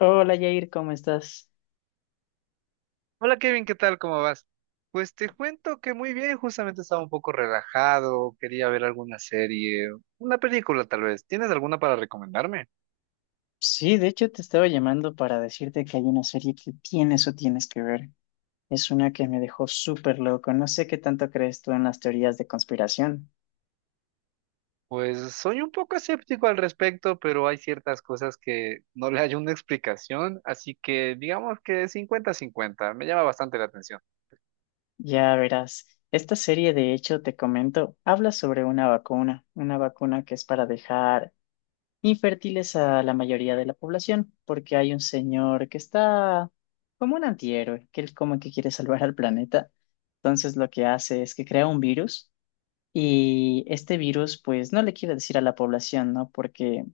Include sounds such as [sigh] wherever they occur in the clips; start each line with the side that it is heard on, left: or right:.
left: Hola Jair, ¿cómo estás?
right: Hola Kevin, ¿qué tal? ¿Cómo vas? Pues te cuento que muy bien, justamente estaba un poco relajado, quería ver alguna serie, una película tal vez. ¿Tienes alguna para recomendarme?
left: Sí, de hecho te estaba llamando para decirte que hay una serie que tienes que ver. Es una que me dejó súper loco. No sé qué tanto crees tú en las teorías de conspiración.
right: Pues soy un poco escéptico al respecto, pero hay ciertas cosas que no le hay una explicación, así que digamos que cincuenta-cincuenta me llama bastante la atención.
left: Ya verás, esta serie de hecho te comento, habla sobre una vacuna que es para dejar infértiles a la mayoría de la población, porque hay un señor que está como un antihéroe, que él como que quiere salvar al planeta. Entonces lo que hace es que crea un virus. Y este virus, pues, no le quiere decir a la población, ¿no? Porque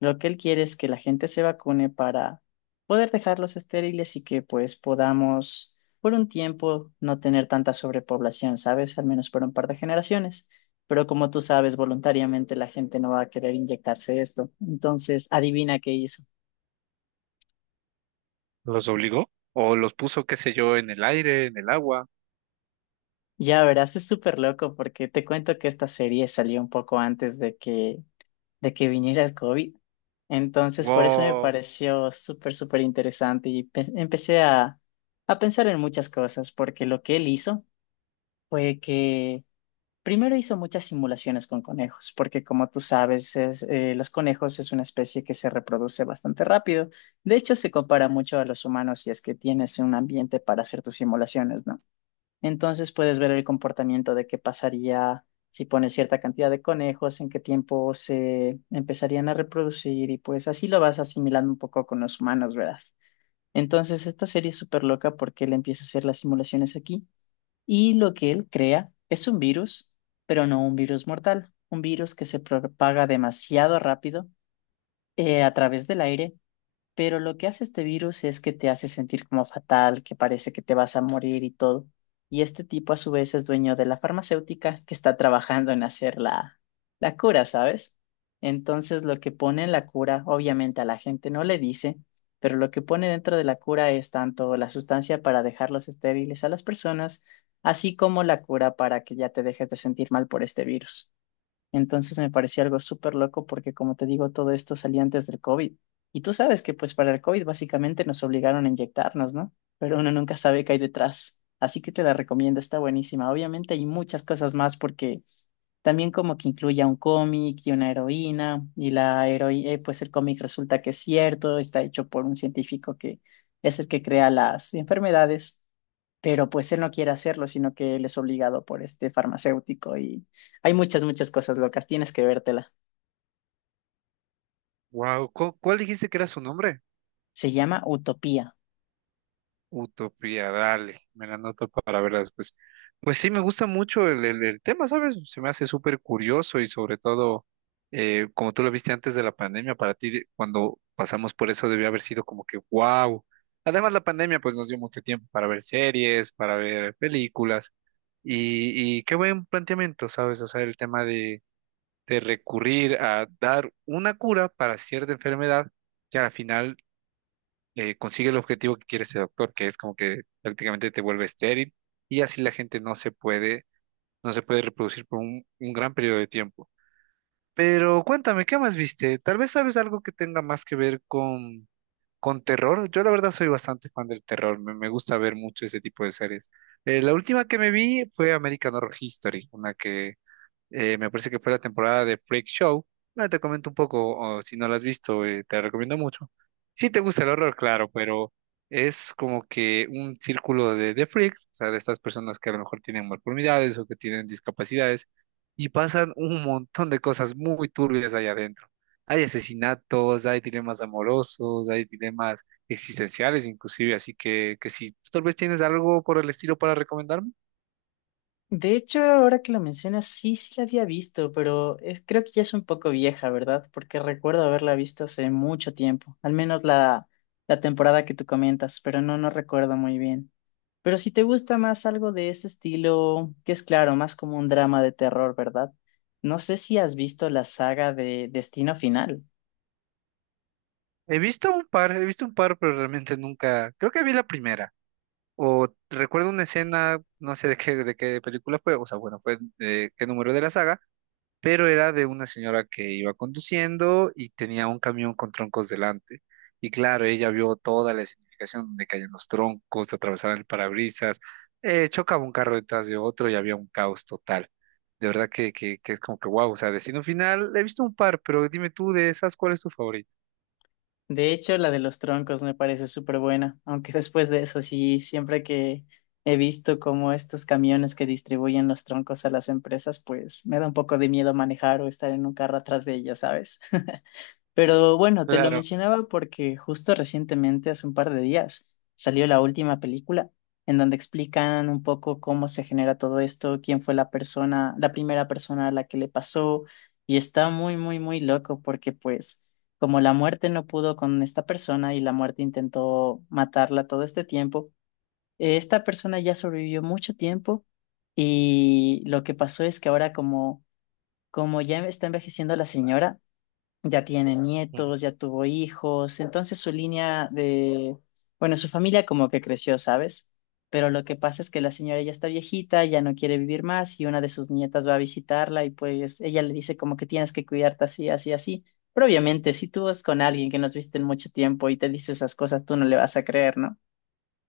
left: lo que él quiere es que la gente se vacune para poder dejarlos estériles y que, pues, podamos por un tiempo no tener tanta sobrepoblación, ¿sabes? Al menos por un par de generaciones. Pero como tú sabes, voluntariamente la gente no va a querer inyectarse esto. Entonces, adivina qué hizo.
right: ¿Los obligó? ¿O los puso, qué sé yo, en el aire, en el agua?
left: Ya verás, es súper loco porque te cuento que esta serie salió un poco antes de que viniera el COVID. Entonces, por eso me
right: Wow,
left: pareció súper interesante y empecé a pensar en muchas cosas, porque lo que él hizo fue que primero hizo muchas simulaciones con conejos, porque como tú sabes, los conejos es una especie que se reproduce bastante rápido. De hecho, se compara mucho a los humanos si es que tienes un ambiente para hacer tus simulaciones, ¿no? Entonces puedes ver el comportamiento de qué pasaría si pones cierta cantidad de conejos, en qué tiempo se empezarían a reproducir y pues así lo vas asimilando un poco con los humanos, ¿verdad? Entonces esta serie es súper loca porque él empieza a hacer las simulaciones aquí y lo que él crea es un virus, pero no un virus mortal, un virus que se propaga demasiado rápido a través del aire, pero lo que hace este virus es que te hace sentir como fatal, que parece que te vas a morir y todo. Y este tipo a su vez es dueño de la farmacéutica que está trabajando en hacer la, la cura, ¿sabes? Entonces lo que pone en la cura, obviamente a la gente no le dice, pero lo que pone dentro de la cura es tanto la sustancia para dejarlos estériles a las personas, así como la cura para que ya te dejes de sentir mal por este virus. Entonces me pareció algo súper loco porque, como te digo, todo esto salía antes del COVID. Y tú sabes que pues para el COVID básicamente nos obligaron a inyectarnos, ¿no? Pero uno nunca sabe qué hay detrás. Así que te la recomiendo, está buenísima. Obviamente hay muchas cosas más porque también como que incluye a un cómic y una heroína, y la heroína, pues el cómic resulta que es cierto, está hecho por un científico que es el que crea las enfermedades, pero pues él no quiere hacerlo, sino que él es obligado por este farmacéutico y hay muchas, muchas cosas locas, tienes que vértela.
right: wow. ¿Cuál dijiste que era su nombre?
left: Se llama Utopía.
right: Utopía, dale, me la anoto para verla después. Pues sí, me gusta mucho el tema, ¿sabes? Se me hace súper curioso y sobre todo, como tú lo viste antes de la pandemia, cuando pasamos por eso debió haber sido como que wow. Además, la pandemia pues nos dio mucho tiempo para ver series, para ver películas y qué buen planteamiento, ¿sabes? O sea, el tema de recurrir a dar una cura para cierta enfermedad que al final consigue el objetivo que quiere ese doctor, que es como que prácticamente te vuelve estéril y así la gente no se puede, no se puede reproducir por un gran periodo de tiempo. Pero cuéntame, ¿qué más viste? Tal vez sabes algo que tenga más que ver con terror. Yo la verdad soy bastante fan del terror, me gusta ver mucho ese tipo de series. La última que me vi fue American Horror History, una que me parece que fue la temporada de Freak Show. Ahora te comento un poco, o si no la has visto, te la recomiendo mucho. Si te gusta el horror, claro, pero es como que un círculo de freaks, o sea, de estas personas que a lo mejor tienen malformidades o que tienen discapacidades, y pasan un montón de cosas muy turbias allá adentro. Hay asesinatos, hay dilemas amorosos, hay dilemas existenciales inclusive, así que si tú tal vez tienes algo por el estilo para recomendarme.
left: De hecho, ahora que lo mencionas, sí, sí la había visto, pero creo que ya es un poco vieja, ¿verdad? Porque recuerdo haberla visto hace mucho tiempo, al menos la, la temporada que tú comentas, pero no, no recuerdo muy bien. Pero si te gusta más algo de ese estilo, que es claro, más como un drama de terror, ¿verdad? No sé si has visto la saga de Destino Final.
right: He visto un par, he visto un par, pero realmente nunca. Creo que vi la primera. O recuerdo una escena, no sé de qué película fue, o sea, bueno, fue de qué número de la saga, pero era de una señora que iba conduciendo y tenía un camión con troncos delante. Y claro, ella vio toda la significación donde caían los troncos, atravesaban el parabrisas, chocaba un carro detrás de otro y había un caos total. De verdad que es como que wow, o sea, Destino Final, he visto un par, pero dime tú de esas, ¿cuál es tu favorito?
left: De hecho, la de los troncos me parece súper buena, aunque [laughs] después de eso sí, siempre que he visto como estos camiones que distribuyen los troncos a las empresas, pues me da un poco de miedo manejar o estar en un carro atrás de ellas, ¿sabes? [laughs] Pero bueno, te lo
right: Claro.
left: mencionaba porque justo recientemente, hace un par de días, salió la última película en donde explican un poco cómo se genera todo esto, quién fue la persona, la primera persona a la que le pasó, y está muy, muy, muy loco porque pues como la muerte no pudo con esta persona y la muerte intentó matarla todo este tiempo, esta persona ya sobrevivió mucho tiempo y lo que pasó es que ahora como, como ya está envejeciendo la señora, ya tiene nietos, ya tuvo hijos, entonces su línea de, bueno, su familia como que creció, ¿sabes? Pero lo que pasa es que la señora ya está viejita, ya no quiere vivir más y una de sus nietas va a visitarla y pues ella le dice como que tienes que cuidarte así, así, así. Pero obviamente, si tú vas con alguien que nos viste en mucho tiempo y te dice esas cosas, tú no le vas a creer, ¿no?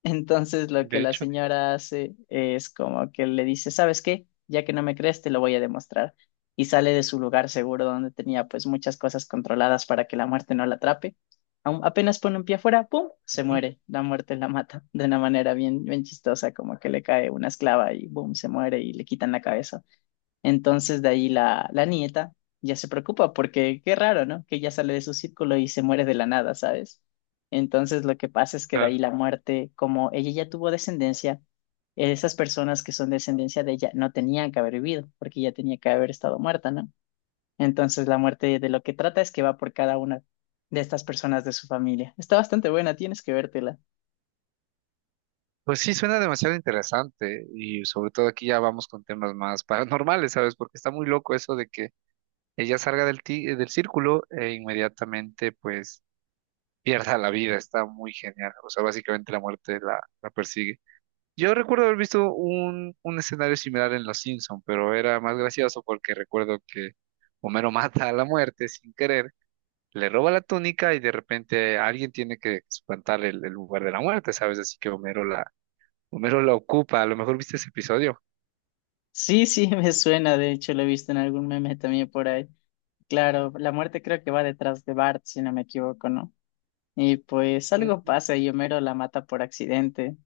left: Entonces lo que
right: De
left: la
right: hecho,
left: señora hace es como que le dice, ¿sabes qué? Ya que no me crees, te lo voy a demostrar. Y sale de su lugar seguro donde tenía pues muchas cosas controladas para que la muerte no la atrape. Apenas pone un pie afuera, ¡pum! Se
right: ujú,
left: muere. La muerte la mata de una manera bien, bien chistosa, como que le cae una esclava y ¡boom! Se muere y le quitan la cabeza. Entonces de ahí la, la nieta ya se preocupa porque qué raro, ¿no? Que ya sale de su círculo y se muere de la nada, ¿sabes? Entonces lo que pasa es que de
right: claro.
left: ahí la muerte, como ella ya tuvo descendencia, esas personas que son descendencia de ella no tenían que haber vivido porque ya tenía que haber estado muerta, ¿no? Entonces la muerte de lo que trata es que va por cada una de estas personas de su familia. Está bastante buena, tienes que vértela.
right: Pues sí, suena demasiado interesante y sobre todo aquí ya vamos con temas más paranormales, ¿sabes? Porque está muy loco eso de que ella salga del círculo e inmediatamente pues pierda la vida, está muy genial, o sea, básicamente la muerte la persigue. Yo recuerdo haber visto un escenario similar en Los Simpson, pero era más gracioso porque recuerdo que Homero [laughs] mata a la muerte sin querer, le roba la túnica y de repente alguien tiene que espantar el lugar de la muerte, ¿sabes? Así que Homero la ocupa, a lo mejor viste ese episodio.
left: Sí, sí, [laughs] me suena, de hecho lo he visto en algún meme también por ahí. Claro, la muerte creo que va detrás de Bart, si no me equivoco, ¿no? Y pues algo
right: Mm.
left: pasa y Homero la mata por accidente.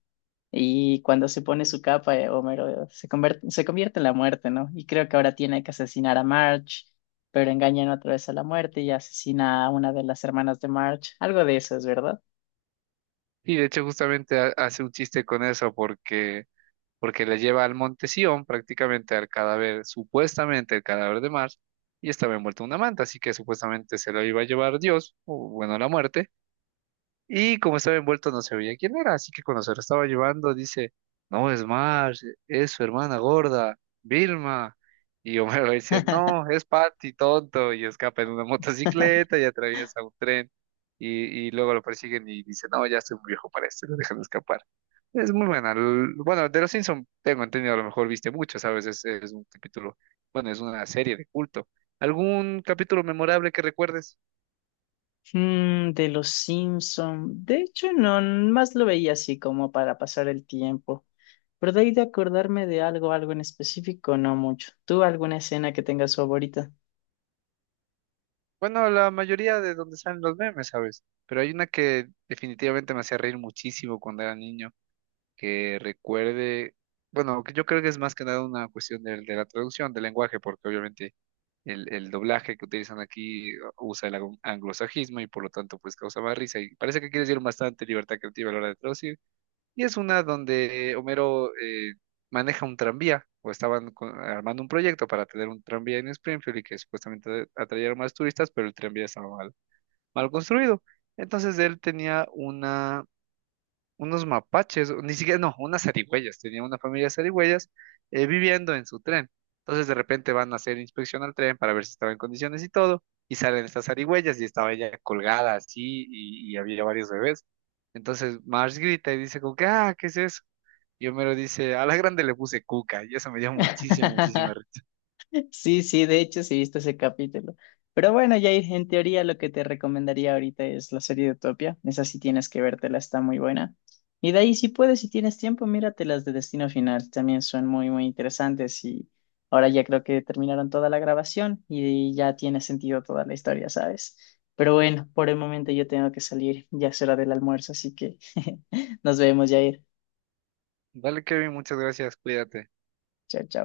left: Y cuando se pone su capa, Homero se convierte en la muerte, ¿no? Y creo que ahora tiene que asesinar a Marge, pero engañan otra vez a la muerte y asesina a una de las hermanas de Marge. Algo de eso es, ¿verdad?
right: Y de hecho justamente hace un chiste con eso porque, porque le lleva al Monte Sión prácticamente al cadáver, supuestamente el cadáver de Mars, y estaba envuelto en una manta, así que supuestamente se lo iba a llevar Dios, o bueno, la muerte. Y como estaba envuelto no se veía quién era, así que cuando se lo estaba llevando dice, no es Marge, es su hermana gorda, Vilma. Y Homero dice, no,
left: [laughs]
right: es Patty, tonto, y escapa en una motocicleta y atraviesa un tren. Y luego lo persiguen y dice, no, ya estoy muy viejo para esto, y lo dejan escapar. Es muy buena. Bueno, de los Simpson tengo entendido, a lo mejor viste mucho, ¿sabes? Es un capítulo, bueno, es una serie de culto. ¿Algún capítulo memorable que recuerdes?
left: De los Simpson. De hecho, no, más lo veía así como para pasar el tiempo. Pero de ahí de acordarme de algo, algo en específico, no mucho. ¿Tú alguna escena que tengas favorita?
right: Bueno, la mayoría de donde salen los memes, ¿sabes? Pero hay una que definitivamente me hacía reír muchísimo cuando era niño, que recuerde, bueno, que yo creo que es más que nada una cuestión de la traducción, del lenguaje, porque obviamente el doblaje que utilizan aquí usa el anglosajismo y por lo tanto pues causa más risa y parece que quiere decir bastante libertad creativa a la hora de traducir. Y es una donde Homero maneja un tranvía o estaban armando un proyecto para tener un tranvía en Springfield y que supuestamente atrayeron más turistas, pero el tranvía estaba mal construido. Entonces él tenía una, unos mapaches, o ni siquiera, no, unas zarigüeyas, tenía una familia de zarigüeyas viviendo en su tren. Entonces de repente van a hacer inspección al tren para ver si estaba en condiciones y todo, y salen estas zarigüeyas y estaba ella colgada así y había varios bebés. Entonces Marge grita y dice como que, ah, ¿qué es eso? Y Homero dice, a la grande le puse cuca, y eso me dio muchísima, muchísima
left: [laughs]
right: risa.
left: Sí, sí, de hecho sí he visto ese capítulo. Pero bueno, Jair, en teoría lo que te recomendaría ahorita es la serie de Utopia. Esa sí tienes que vértela, está muy buena. Y de ahí, si puedes, si tienes tiempo, mírate las de Destino Final. También son muy, muy interesantes. Y ahora ya creo que terminaron toda la grabación y ya tiene sentido toda la historia, ¿sabes? Pero bueno, por el momento yo tengo que salir. Ya es hora del almuerzo, así que [laughs] nos vemos, Jair.
right: Dale, Kevin, muchas gracias, cuídate.
left: Chao, chao.